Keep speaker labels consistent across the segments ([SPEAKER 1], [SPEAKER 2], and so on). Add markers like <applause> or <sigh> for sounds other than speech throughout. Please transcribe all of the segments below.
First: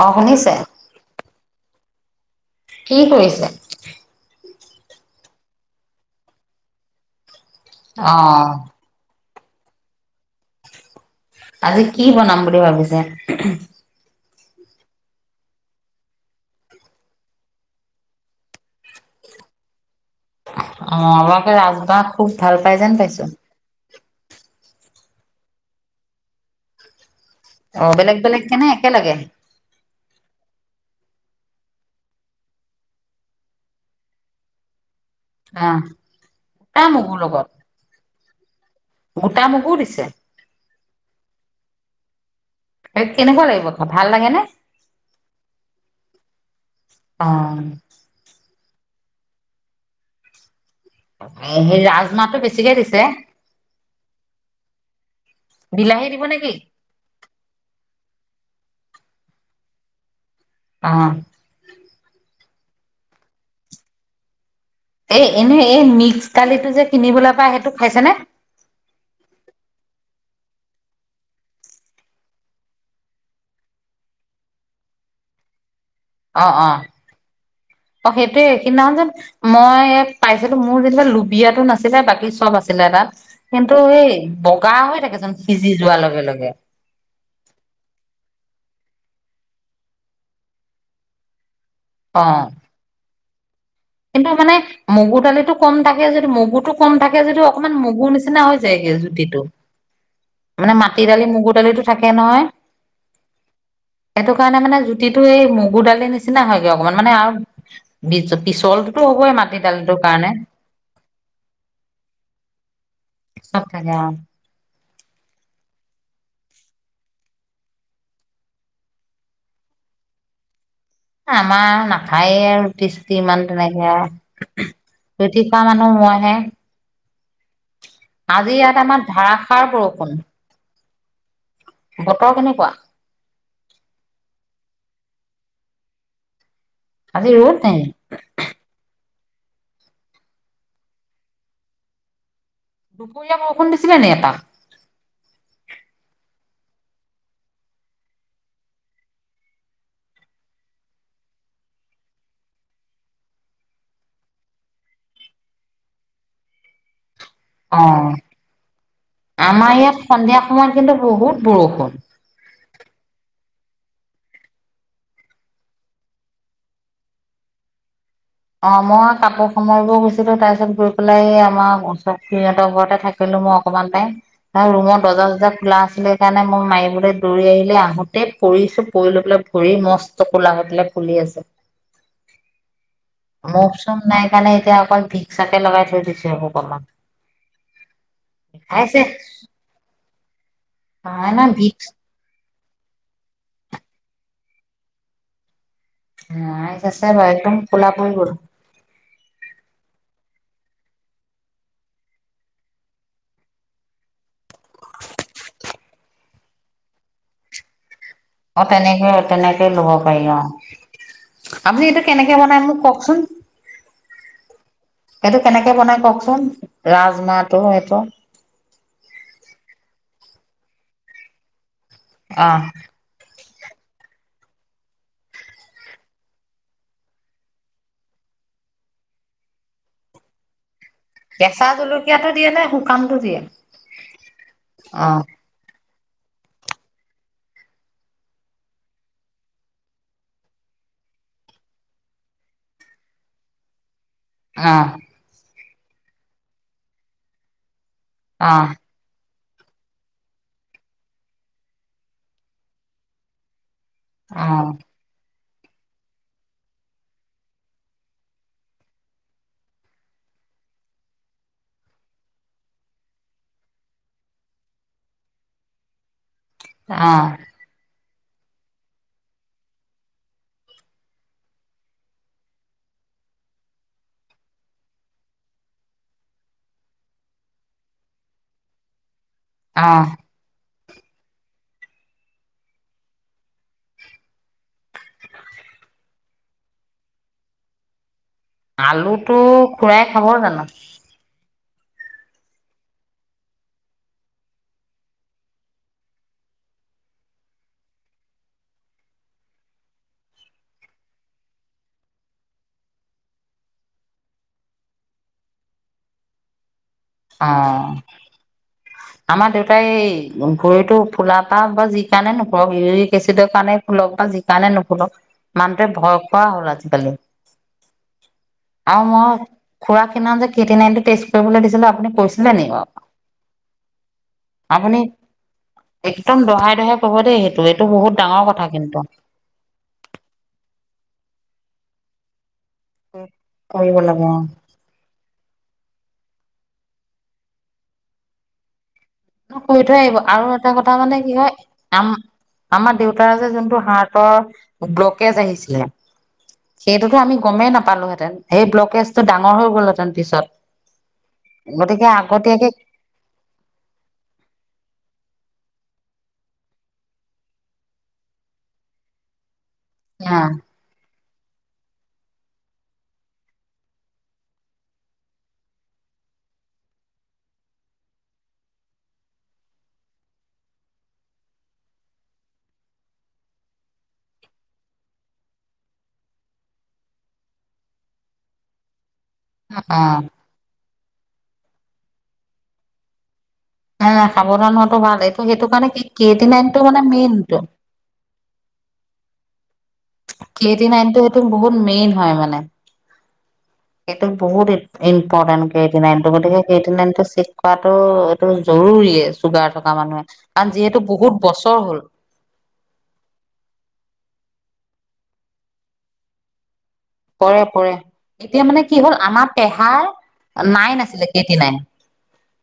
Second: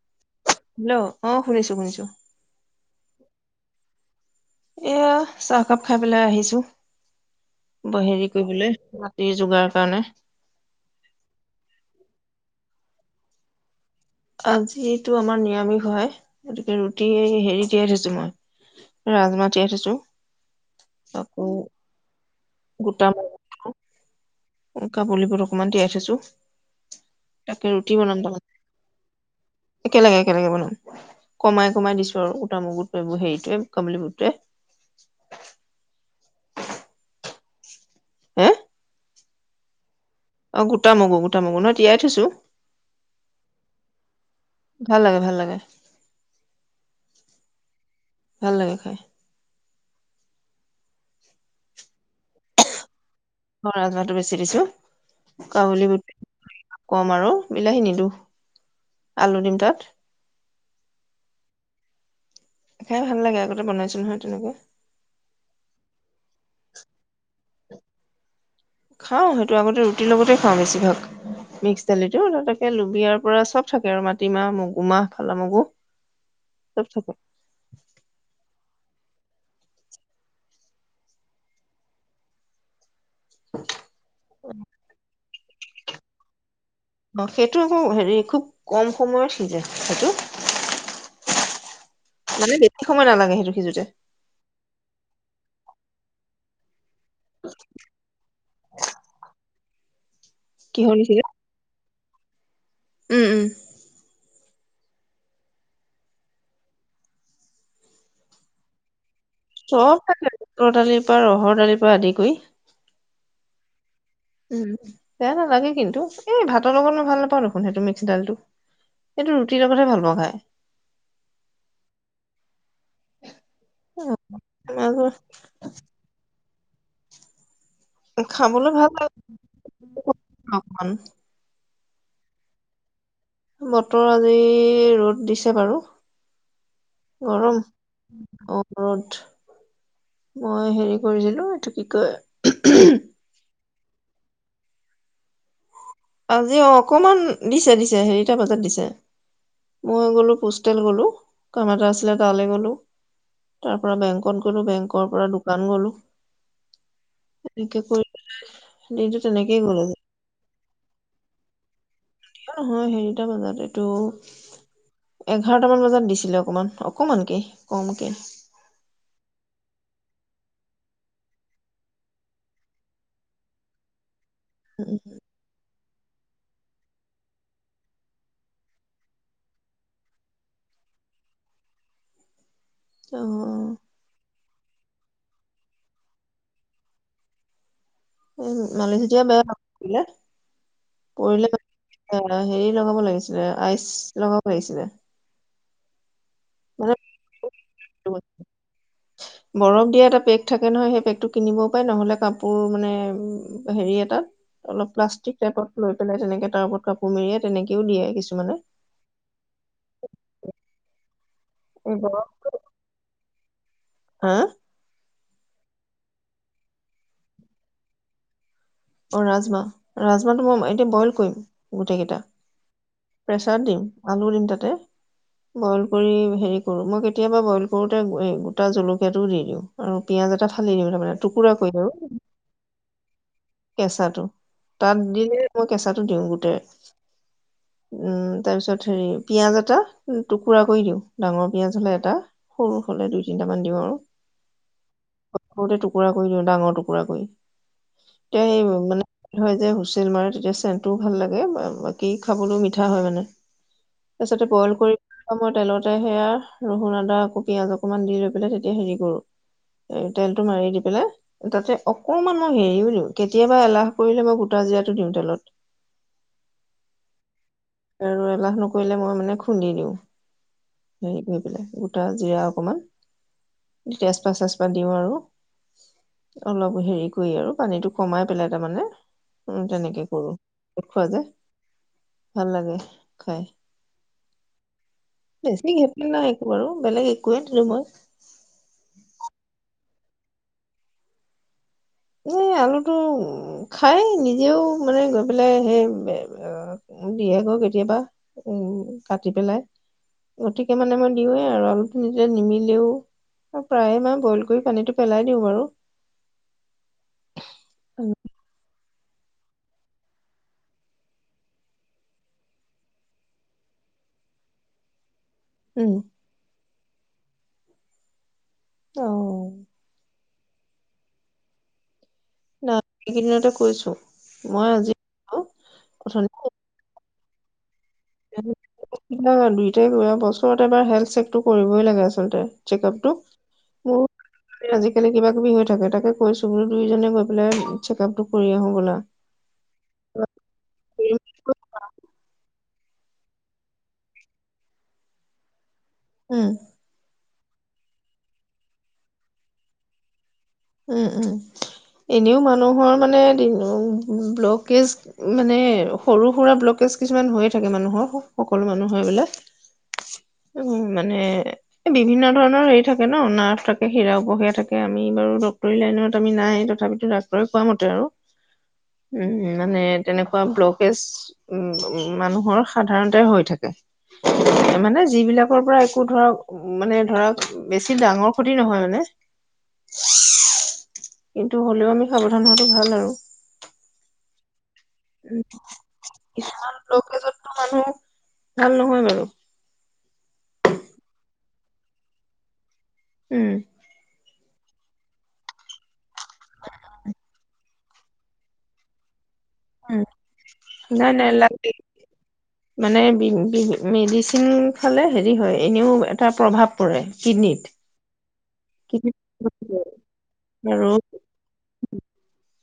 [SPEAKER 1] অ শুনিছো
[SPEAKER 2] হেল্ল' অ শুনিছো শুনিছো
[SPEAKER 1] কি কৰিছো
[SPEAKER 2] এয়া চাহকাপ খাই পেলাই আহিছো ব
[SPEAKER 1] অ
[SPEAKER 2] হেৰি কৰিবলৈ যোগাৰ কাৰণে
[SPEAKER 1] আজি কি বনাম বুলি ভাবিছে
[SPEAKER 2] আজিতো আমাৰ নিৰামিষ হয় গতিকে ৰুটি হেৰি দিয়াই থৈছো মই ৰাজমাহ তিয়াই থৈছো
[SPEAKER 1] অ
[SPEAKER 2] আকৌ
[SPEAKER 1] আপোনালোকে ৰাজমাহ খুব ভাল পাই যেন পাইছো?
[SPEAKER 2] কাবলী বুট অকণমান তিয়াই থৈছো। তাকে
[SPEAKER 1] অ
[SPEAKER 2] ৰুটি
[SPEAKER 1] বেলেগ
[SPEAKER 2] বনাম তাৰমানে
[SPEAKER 1] বেলেগকে নে একেলগে?
[SPEAKER 2] একেলগে একেলগে বনাম, কমাই কমাই দিছো আৰু গোটা মুগুটো আৰু হেৰিটোৱে কবেলিবুটটোৱে।
[SPEAKER 1] অহ উটা মগুৰ লগত?
[SPEAKER 2] হা?
[SPEAKER 1] গোটা মগুও দিছে?
[SPEAKER 2] অ গোটা মগু, গোটা মগু নহয় তিয়াই থৈছো।
[SPEAKER 1] কেনেকুৱা লাগিব খাব ভাল লাগে নে?
[SPEAKER 2] ভাল লাগে ভাল লাগে।
[SPEAKER 1] অ।
[SPEAKER 2] ভাল লাগে খাই।
[SPEAKER 1] এ সেই ৰাজমাহটো বেছিকে দিছে?
[SPEAKER 2] কাৱলী
[SPEAKER 1] বিলাহী
[SPEAKER 2] বুট
[SPEAKER 1] দিব নেকি
[SPEAKER 2] কম আৰু বিলাহী নিদো। আলু দিম তাত।
[SPEAKER 1] অ।
[SPEAKER 2] খাই ভাল লাগে আগতে বনাইছো নহয় তেনেকুৱা।
[SPEAKER 1] এই এনেই এই মিক্স দালিটো যে কিনিবলৈ পায় সেইটো খাইছেনে?
[SPEAKER 2] খাওঁ সেইটো আগতে ৰুটিৰ লগতে খাওঁ বেছিভাগ। মিক্স দালিতো তাত একে লুবিয়াৰ পৰা চব থাকে আৰু মাটিমাহ, মগুমাহ, ফলা মগু।
[SPEAKER 1] অ অ
[SPEAKER 2] চব থাকে
[SPEAKER 1] অ সেইটোয়ে সেইদিনাসন যেন মই পাইছিলো মোৰ যেনিবা লুবিয়াতো নাছিলে বাকী চব আছিলে তাত কিন্তু সেই বগা হৈ থাকেচোন সিজি যোৱাৰ লগে লগে।
[SPEAKER 2] অ সেইটো আকৌ হেৰি খুব কম সময়ত সিজে সেইটো।
[SPEAKER 1] অ
[SPEAKER 2] মানে বেছি সময় নালাগে সেইটো সিজোতে।
[SPEAKER 1] কিন্তু মানে মগু দালিতটো কম থাকে যিহেতু মগুটো কম থাকে যদিও অকমান মগুৰ নিচিনা হৈ যায়গে জুতিটো। মানে
[SPEAKER 2] কিহৰ
[SPEAKER 1] মাটি
[SPEAKER 2] নিচিনা
[SPEAKER 1] দালি মগুৰ দালিটো থাকে নহয়।
[SPEAKER 2] উম উম।
[SPEAKER 1] সেই কাৰণে মানে জুতিটো এই মগুৰ দালিৰ নিচিনা হয়গে অকনমান মানে আৰু বিজ পিছলটো
[SPEAKER 2] চব থাকে বুটৰ দালিৰ পৰা ৰহৰ দালিৰ পৰা আদি কৰি।
[SPEAKER 1] চব থাকে অ।
[SPEAKER 2] উম বেয়া নালাগে কিন্তু, এই ভাতৰ লগত মই ভাল নাপাওঁ দেখোন সেইটো মিক্সডালটো। সেইটো ৰুটিৰ লগতহে ভাল পাওঁ খাই।
[SPEAKER 1] আমাৰ নাখায়ে আৰু ৰুটি-চুটি ইমান তেনেকে আও। ৰুটি খোৱা মানুহ মইহে। আজি
[SPEAKER 2] খাবলৈ
[SPEAKER 1] ইয়াত
[SPEAKER 2] ভাল
[SPEAKER 1] আমাৰ
[SPEAKER 2] লাগে
[SPEAKER 1] ধাৰাসাৰ বৰষুণ।
[SPEAKER 2] অকমান
[SPEAKER 1] বতৰ কেনেকুৱা?
[SPEAKER 2] বতৰ আজি ৰ'দ দিছে বাৰু।
[SPEAKER 1] আজি ৰ'দ
[SPEAKER 2] গৰম
[SPEAKER 1] নাই
[SPEAKER 2] অ ৰদ। মই হেৰি কৰিছিলো এইটো কি কয়
[SPEAKER 1] দুপৰীয়া বৰষুণ দিছিলে নি এটা?
[SPEAKER 2] আজি অ অকমান দিছে দিছে হেৰিটা বজাত দিছে মই গ'লো পোষ্টেল গ'লো কাম এটা আছিলে তালে গ'লো। তাৰপৰা বেংকত গলো বেংকৰ পৰা দোকান গলো। এনেকে
[SPEAKER 1] অ
[SPEAKER 2] কৰি দিনটো তেনেকেই
[SPEAKER 1] আমাৰ
[SPEAKER 2] গ'ল আজি
[SPEAKER 1] ইয়াত সন্ধিয়া সময়ত কিন্তু বহুত বৰষুণ।
[SPEAKER 2] নহয় হেৰিটা বজাত এইটো এঘাৰটামান বজাত দিছিলে অকমান অকমানকে কমকে।
[SPEAKER 1] অ মই কাপোৰ সামৰিব গৈছিলো তাৰপিছত গৈ পেলাই এই আমাৰ ওচৰৰ খুৰীহতৰ ঘৰতে থাকিলো মই অকমান টাইম ৰুমৰ দৰ্জা-চৰ্যা খোলা আছি সেইকাণে মই মাৰিবলৈ দৌৰি আহিলে আহোঁতেই পৰিছোঁ পৰি লৈ পেলাই ভৰি মস্ত কোলা হৈ পেলাই ফুলি আছে
[SPEAKER 2] অ
[SPEAKER 1] মোভ চোভ নাই কাৰণে এতিয়া অকল ভিকচকে লগাই থৈ দিছে সেই অকন
[SPEAKER 2] উম মালিচটোৱে বেয়া কাম
[SPEAKER 1] নাই নাই
[SPEAKER 2] কৰিলে
[SPEAKER 1] ভিক্স
[SPEAKER 2] পৰিলে <unintelligible> হেৰি লগাব লাগিছিলে আইচ লগাব লাগিছিলে
[SPEAKER 1] অ আইচ
[SPEAKER 2] মানে
[SPEAKER 1] আছে বাৰু একদম কোলা পৰি গল
[SPEAKER 2] বৰফ দিয়া এটা পেক থাকে নহয় সেই বেগটো কিনিবও পাই নহলে কাপোৰ মানে হেৰি এটাত অলপ প্লাষ্টিক টাইপত লৈ পেলাই তেনেকে তাৰ ওপৰত কাপোৰ মেৰিয়াই তেনেকেও দিয়ে কিছুমা
[SPEAKER 1] অ তেনেকে তেনেকে লব পাৰি অ আপুনি
[SPEAKER 2] এই
[SPEAKER 1] এইটো
[SPEAKER 2] বৰফ
[SPEAKER 1] কেনেকে বনাই মোক কওকচোন
[SPEAKER 2] হা
[SPEAKER 1] সেইটো কেনেকে বনাই কওকচোন ৰাজমাহটো সেইটো
[SPEAKER 2] অ ৰাজমাহ ৰাজমাহটো মই এতিয়া বইল কৰিম
[SPEAKER 1] আহ
[SPEAKER 2] প্ৰেচাৰ দিম আলু দিম তাতে বইল কৰি হেৰি কৰো মই কেতিয়াবা বইল কৰোতে গোটা জলকীয়াটোও দি দিওঁ উম পিয়াজ লগতে সানি লৈ ল টুকুৰা
[SPEAKER 1] কেঁচা
[SPEAKER 2] কৰি আৰু
[SPEAKER 1] জলকীয়াটো দিয়ে নে শুকানটো দিয়ে
[SPEAKER 2] কেঁচাটো তাত
[SPEAKER 1] অ
[SPEAKER 2] দিলে কেঁচাটো দিওঁ গোটেই উম তাৰ পিছত হেৰি পিয়াজ এটা টুকুৰা কৰি দিও ডাঙৰ পিয়াজ হলে এটা সৰু হ'লে দুই তিনিটামান দিম আৰু
[SPEAKER 1] আহ
[SPEAKER 2] সৰুতে টুকুৰা কৰি দিওঁ ডাঙৰ টুকুৰা কৰি এয়া
[SPEAKER 1] অ
[SPEAKER 2] সেই মানে হয় গে হুচেল মাৰে তেতিয়া চেনটোও ভাল লাগে বাকী খাবলৈও মিঠা হয় মানে
[SPEAKER 1] অ
[SPEAKER 2] তাছতে বইল কৰি মই তেলতে সেয়া নহৰু আদা আকৌ পিয়াঁজ অকমান দি লৈ পেলাই তেতিয়া হেৰি কৰো এ তেলটো মাৰি দি পেলাই তাতে অকমান মই মেৰি নিও কেতিয়াবা এলাহ কৰিলে মই গোটা জিৰাটো দিওঁ তেলত
[SPEAKER 1] আহ
[SPEAKER 2] আৰু এলাহ নকৰিলে মই মানে খুন্দি দিওঁ হেৰি কৰি পেলাই গোটা জিৰা অকমান তেজপত চেজতপা দিওঁ আৰু অলপ হেৰি কৰি আৰু পানীতটো কমাই পেলাই তাৰমানে উম
[SPEAKER 1] অ
[SPEAKER 2] তেনেকে কৰো খোৱা যায় ভাল লাগে খাই বেছি ঘেপলি নাই একো নাই বেলেগ একোৱে দিয়া নাই
[SPEAKER 1] আলুটো খুৰাই খাব জানো
[SPEAKER 2] এই আলুটো খাই নিজেও মানে গৈ পেলাই সেই দিয়েগৈ কেতিয়াবা উম কাটি পেলাই গতিকে মানে মই দিওঁৱে আৰু আলুটো নিদিলে নিমিলেই প্ৰায়ে মই বইল কৰি পানীটো পেলাই দিওঁ বাৰু
[SPEAKER 1] আহ আমাৰ দেউতাই এই ভৰিতো ফুলা পা বা যি কাৰণে নুফুলক ইউৰিক এচিডৰ কাৰণে ফুলক বা যি কাণে নুফুলক মানুহটোৱে
[SPEAKER 2] উম
[SPEAKER 1] ভয় খোৱা হল আজিকালি
[SPEAKER 2] অ
[SPEAKER 1] আৰু মই খুৰাক সেইদিনাখন যে কিতনাটো টেষ্ট কৰিবলে দিছিলো কৈছিলে নি
[SPEAKER 2] নাই
[SPEAKER 1] বাও
[SPEAKER 2] এইকেইদিনতে কৈছো মই আজি
[SPEAKER 1] আপুনি একদম
[SPEAKER 2] অথনি
[SPEAKER 1] দহাই দহাই হ'ব দে সেটোৱে
[SPEAKER 2] দুইটাই কৰিবা বছৰত এবাৰ হেল চেকটো কৰিবই লাগে আচলতে চেকআপ টো
[SPEAKER 1] কৰিব লাগে অ'।
[SPEAKER 2] মোৰ আজি কালি কিবা কিবি হৈ থাকে তাকে কৈছো ব দুইোজনে গৈ পেলাই চেকআপ টো কৰি আহো গ'লা
[SPEAKER 1] ক থৈ আহিব আৰু এটা কথা মানে কি হয় আম আমাৰ দেউতাৰ যে যোনটো হাৰ্টৰ ব্লকেজ আহিছিলে
[SPEAKER 2] উম
[SPEAKER 1] সেইটোতো আমি গমেই নাপালোহেঁতেন সেই ব্লকেজ ডাঙৰ হৈ গ'ল হেতেন পিছত
[SPEAKER 2] উম উম
[SPEAKER 1] গতিকে
[SPEAKER 2] এনেও
[SPEAKER 1] আগতীয়াকে
[SPEAKER 2] মানুহৰ মানে ব্লকেজ মানে সৰু সুৰা ব্লকেজ কিছুমান হৈয়ে থাকে মানুহৰ সকলো মানুহৰ এইবিলাক
[SPEAKER 1] <unintelligible> অ',
[SPEAKER 2] উ মানে বিভিন্ন ধৰণৰ হেৰি থাকে নাৰ্ভ থাকে হীৰা উপহীয়া থাকে আমি বাৰু ডাক্টৰী লাইনত আমি নাই তথাপিতো ডাক্তৰে খোৱা মতে আৰু উম মানে তেনেকুৱা ব্লকেজ উ মানুহৰ সাধাৰণতে হৈ থাকে মানে যিবিলাকৰ পৰা একো ধৰক মানে ধৰক বেছি ডাঙৰ ক্ষতি নহয় মানে
[SPEAKER 1] আহ
[SPEAKER 2] কিন্তু হ'লেও আমি সাৱধান হোৱাাতটো ভাল আৰু
[SPEAKER 1] ন নাই সাৱধান টো ভালেই ত সেইটো কাৰণে কি কেটি নাইনটো মানে
[SPEAKER 2] ব্লকেজতটো
[SPEAKER 1] মেইনটো
[SPEAKER 2] মানুহ ভাল নহয় বাৰু।
[SPEAKER 1] কেটি নাইনটো সেইটো বহুত মেইন হয় মানে
[SPEAKER 2] উম
[SPEAKER 1] সেইটো বহুত ইম্পৰ্টেণ্ট কেইটি নাইনটো গতিকে কেইটি নাইনটো পাতটো এইটো জৰুৰী চুগাৰ থকা
[SPEAKER 2] উম,
[SPEAKER 1] মানুহে কাৰণ যিহেতু
[SPEAKER 2] নাই নাই
[SPEAKER 1] বহুত
[SPEAKER 2] লাগেই।
[SPEAKER 1] বছৰ হ'ল
[SPEAKER 2] িন ফালে হেৰি হয় এনেও এটা প্ৰভাৱ পৰে কিডনীত।
[SPEAKER 1] পৰে পৰে এতিয়া মানে কি হ'ল
[SPEAKER 2] কিডনীত
[SPEAKER 1] আমাৰ পেহাৰ
[SPEAKER 2] আৰু
[SPEAKER 1] নাইন আছিলে কেইট নাই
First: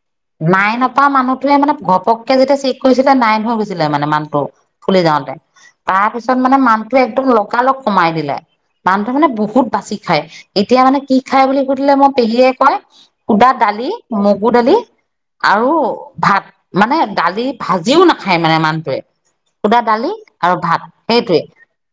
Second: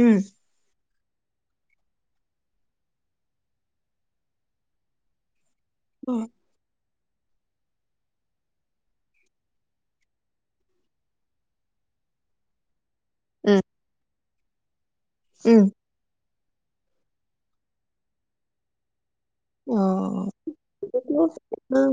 [SPEAKER 2] উম,
[SPEAKER 1] নাইন তা মানুহটোৱে মানে ঘপকে যেতিয়া চেক কৰিছিলে নাইন হৈ গৈছিলে মানে মানুহটো ফুলি যাওঁতে তাৰ পিছত
[SPEAKER 2] উম,
[SPEAKER 1] মানে মানুহটোো একদম লগকালগ কমাই দিলে মানু মানে বহুত বাচি খায় এতিয়া মানে কি খাই বুলি সুধিলে মই পেহীয়ে কয় সুদা দালি মগু দালি
[SPEAKER 2] উম।
[SPEAKER 1] আৰু ভাত মানে দালি ভাজিও নাখায় মানে মানুহটোৱে খুদা দালি
[SPEAKER 2] অ',
[SPEAKER 1] আৰু ভাত
[SPEAKER 2] এইটো
[SPEAKER 1] সেইটোৱে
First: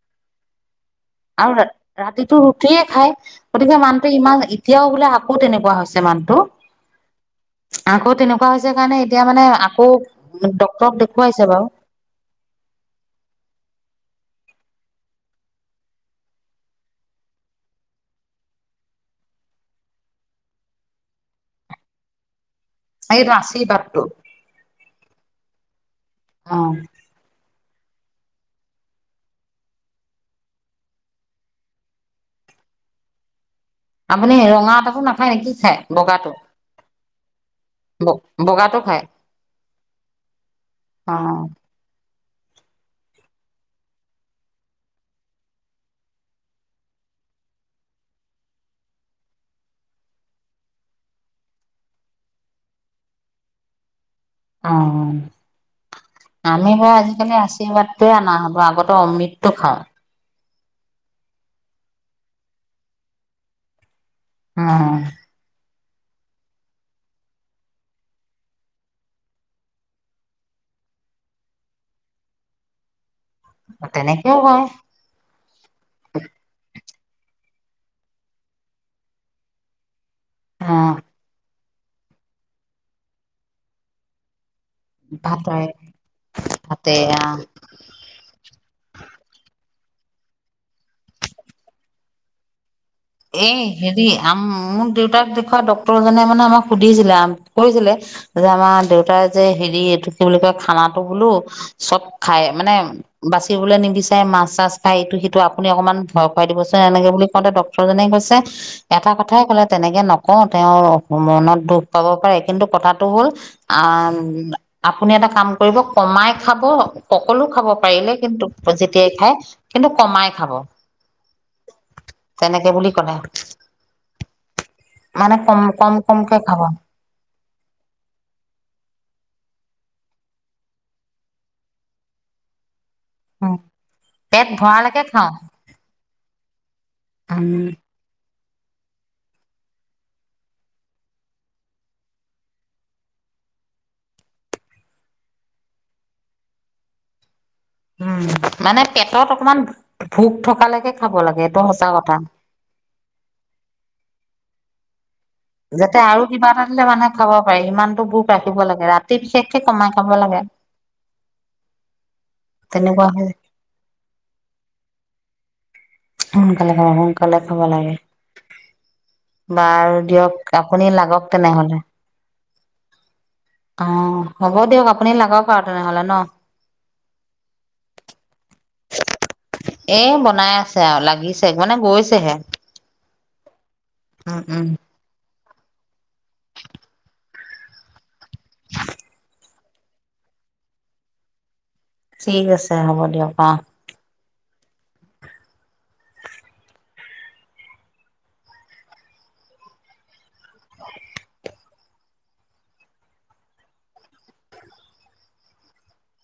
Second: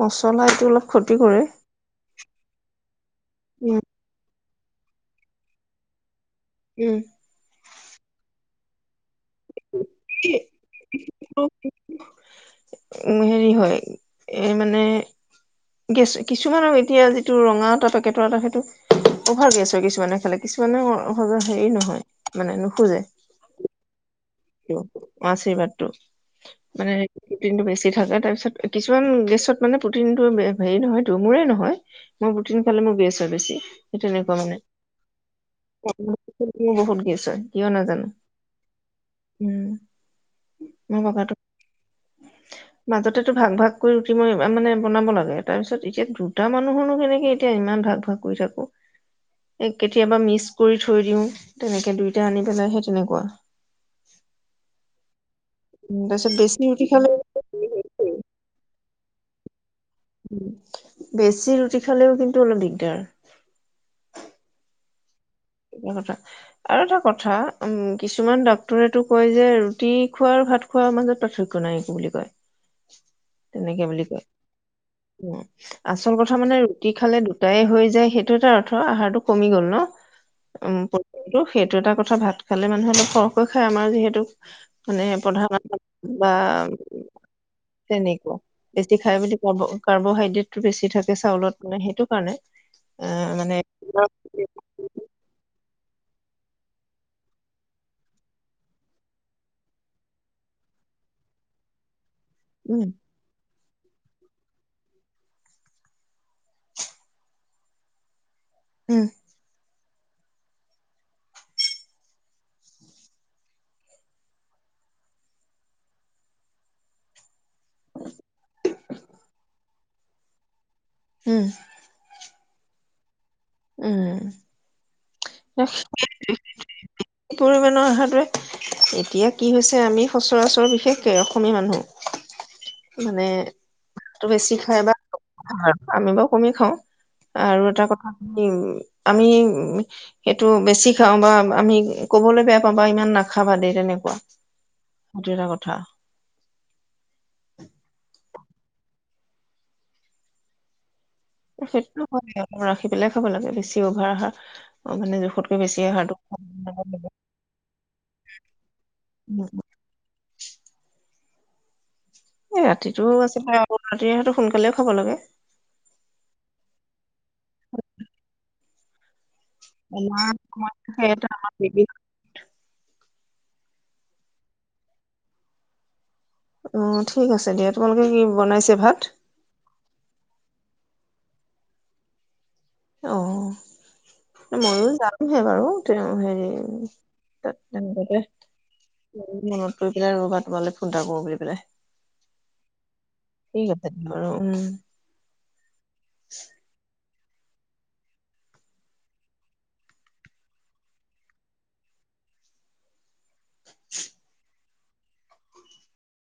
[SPEAKER 2] মচলা এইটো অলপ ক্ষতি কৰে।
[SPEAKER 1] আৰু ৰাতিতটো ৰুটিয়ে খাই গতিকে
[SPEAKER 2] উম,
[SPEAKER 1] মানুহটো ইমান এতিয়াও বোলে আকৌ তেনেকুৱা হৈছে মান
[SPEAKER 2] উম।
[SPEAKER 1] আকৌ তেনেকুৱা হৈছে কাৰণে এতিয়া মানে
[SPEAKER 2] উম
[SPEAKER 1] আকৌ ডক্তৰক দেখুৱাইছে বাৰু
[SPEAKER 2] উ হেৰি হয় এ মানে গেছ কিছুমানৰ এতিয়া যিটো ৰঙা এটা পেকেটৰ এটা সেইটো অভাৰ গেছ হয় কিছুমানে খালে কিছুমানে হেৰি নহয় মানে
[SPEAKER 1] এই ৰাচি বাটটো
[SPEAKER 2] আশীৰ্বাদতটো
[SPEAKER 1] অ
[SPEAKER 2] মানে দিনটো বেছি থাককা তাৰপিছত কিছুমান গেছত মানে প্ৰটিনটো হেৰি নহয় দ মোৰে নহয় মই প্ৰঠিন খালে মোৰ বেছ হয় বেছি সেই
[SPEAKER 1] আপুনি
[SPEAKER 2] তেনেকুৱা মানে
[SPEAKER 1] ৰঙা এটাকো নাখায় নেকি খায় বগাটো
[SPEAKER 2] মোৰ বহুত গেছ হয় কিয় নাজানো
[SPEAKER 1] বগাটো খায়
[SPEAKER 2] উম ম
[SPEAKER 1] অ
[SPEAKER 2] বকাটো
[SPEAKER 1] <unintelligible>
[SPEAKER 2] মাজতে ভাগ ভাগ কৰি ৰুটি মই মানে বনাব লাগে তাৰপিছত এতিয়া দুটা মানুহৰনো কেনেকে এতিয়া ই ইমান ভাগ ভাগ কৰি থাকো কেতিয়াবা মিক্স কৰি থৈ দিওঁ তেনেকে দুইটা আনি পেলাই সেই তেনেকুৱা
[SPEAKER 1] অ
[SPEAKER 2] উম তাৰপিছত বেছি
[SPEAKER 1] আমি
[SPEAKER 2] ৰুটি
[SPEAKER 1] বাৰ
[SPEAKER 2] খালে
[SPEAKER 1] আজিকালি আশীৰ্বাদ তে অনা হবো আগতে অমৃতটো খাওঁ
[SPEAKER 2] বেছি ৰুটি খালেও কিন্তু অলপ দিগদাৰ
[SPEAKER 1] উম
[SPEAKER 2] কথা আৰু এটা কথা উম, কিছুমান ডাক্তৰেটো কয় যে ৰুটি খোৱাৰ ভাত খোৱাৰ মাজত পাৰ্থক্য নাই বুলি কয়? তেনেকে
[SPEAKER 1] অ
[SPEAKER 2] বুলি কয়
[SPEAKER 1] তেনেকেও হয়
[SPEAKER 2] উ' আচল কথা মানে ৰুটি খালে দুটাই হৈ যায় সেইটো এটা অৰ্থ আহাৰটো কমি গ'ল ন
[SPEAKER 1] অ
[SPEAKER 2] উ পৰিমণটো। সেইটো এটা কথা ভাত খালে মানুহে অলপ সৰহকৈ খায় আমাৰ যিহেতু মানে
[SPEAKER 1] ভাতে
[SPEAKER 2] প্ৰধানম বা
[SPEAKER 1] ভাতে অ
[SPEAKER 2] তেনেকুৱা বেছি খাই বুলি কব, কাৰ্বহাইড্ৰেটটো বেছি থাকে চাউলত মানে সেইটো কাৰণে।
[SPEAKER 1] এ হেৰি আম মোৰ দেউতাক দেখ ডক্তৰ জনে মানে আমাক সুধিছিলে কৈছিলে যে আমাৰ দেউতাই যে হেৰি এইটো বুলি ক? খানাটো বোলো চব খাই মানে
[SPEAKER 2] উম
[SPEAKER 1] বা ছিবলৈ নিবিচাৰে মাছ চাছ খাই এইটো সেইটো আপুনি অকণমান ভয় খুৱাই দিবচোন এনেকে বুলি কওঁতে ডক্টৰ জনে কৈছে
[SPEAKER 2] উম
[SPEAKER 1] এটা কথাই ক'লে, তেনেকে নকওঁ তেওঁৰ মনত দুখ পাব পাৰে কিন্তু কথাটো হ'ল আ', আপুনি এটা কাম কৰিব কমাই খাব সকলো খাব পাৰিলে কিন্তু যেতিয়াই খায়। কিন্তু কমাই খাব।
[SPEAKER 2] হম,
[SPEAKER 1] তেনেকে বুলি ক'লে।
[SPEAKER 2] উম,
[SPEAKER 1] মানে কম কম কমকে খাব
[SPEAKER 2] কি পৰিমণৰ আহাৰটোৱে এতিয়া কি হৈছে আমি সচৰাচৰৰ বিশেষকে অসমীয়া মানুহ মানে
[SPEAKER 1] উম
[SPEAKER 2] ভাতটো
[SPEAKER 1] পেট
[SPEAKER 2] বেছি খাই বা।
[SPEAKER 1] ভৰালৈকে খাওঁ
[SPEAKER 2] আমি বাৰ কমি খাওঁ আৰু
[SPEAKER 1] উম
[SPEAKER 2] এটা কথা, আমি সেইটো বেছি খাওঁ বা আমি ক'বলৈ বেয়া পাওঁ বা ইমান ন, আশাবাদী তেনেকুৱা সেইটো এটা কথা।
[SPEAKER 1] <inaudible> উম, মানে পেটত অকমান ভোক থকালৈকে খাব লাগে এইটো সঁচা
[SPEAKER 2] সেইটো
[SPEAKER 1] কথা
[SPEAKER 2] হয় অলপ ৰাখি পেলাই খাব লাগে বেছি অভাৰ আহাৰ অ মানে জোখ
[SPEAKER 1] যাতে আৰু কিবা এটা দিলে মানুহে খাব পাৰে ইমানতটো ভোক ৰাখিব লাগে ৰাতি বিশেষকে কমাই খাব লাগে। <inaudible>
[SPEAKER 2] এ
[SPEAKER 1] তেনেকুৱা
[SPEAKER 2] ৰাতিটোও
[SPEAKER 1] হয়
[SPEAKER 2] আছে ৰাতি সতো সোনকালেও খাব লাগে।
[SPEAKER 1] সোনকালে খাব লাগে সোনকালে খাব লাগে। বাৰু
[SPEAKER 2] আমাৰ
[SPEAKER 1] দিয়ক আপুনি লাগক
[SPEAKER 2] সেইটো আমাৰ
[SPEAKER 1] তেনেহলে।
[SPEAKER 2] বেবি
[SPEAKER 1] অ' হ'ব দিয়ক আপুনি লাগক আৰু তেনেহলে ন।
[SPEAKER 2] অ' ঠিক আছে দিয়া তোমালোকে কি বনাইছে ভাত?
[SPEAKER 1] এ বনাই আছে আৰু লাগিছে মানে গৈছেহে। উম
[SPEAKER 2] অ'
[SPEAKER 1] উম
[SPEAKER 2] ময়ো যাম। সেই বাৰু তেওঁ হেৰি ত তেনেকোৱতে। মনত পৰি পেলাই ৰবা তোমালৈ ফোন এটা কৰো বুলি পেলাই।
[SPEAKER 1] ঠিক আছে হ'ব দিয়ক অহ,
[SPEAKER 2] ঠিক আছে দিয়া বাৰু <inaudible> <unintelligible>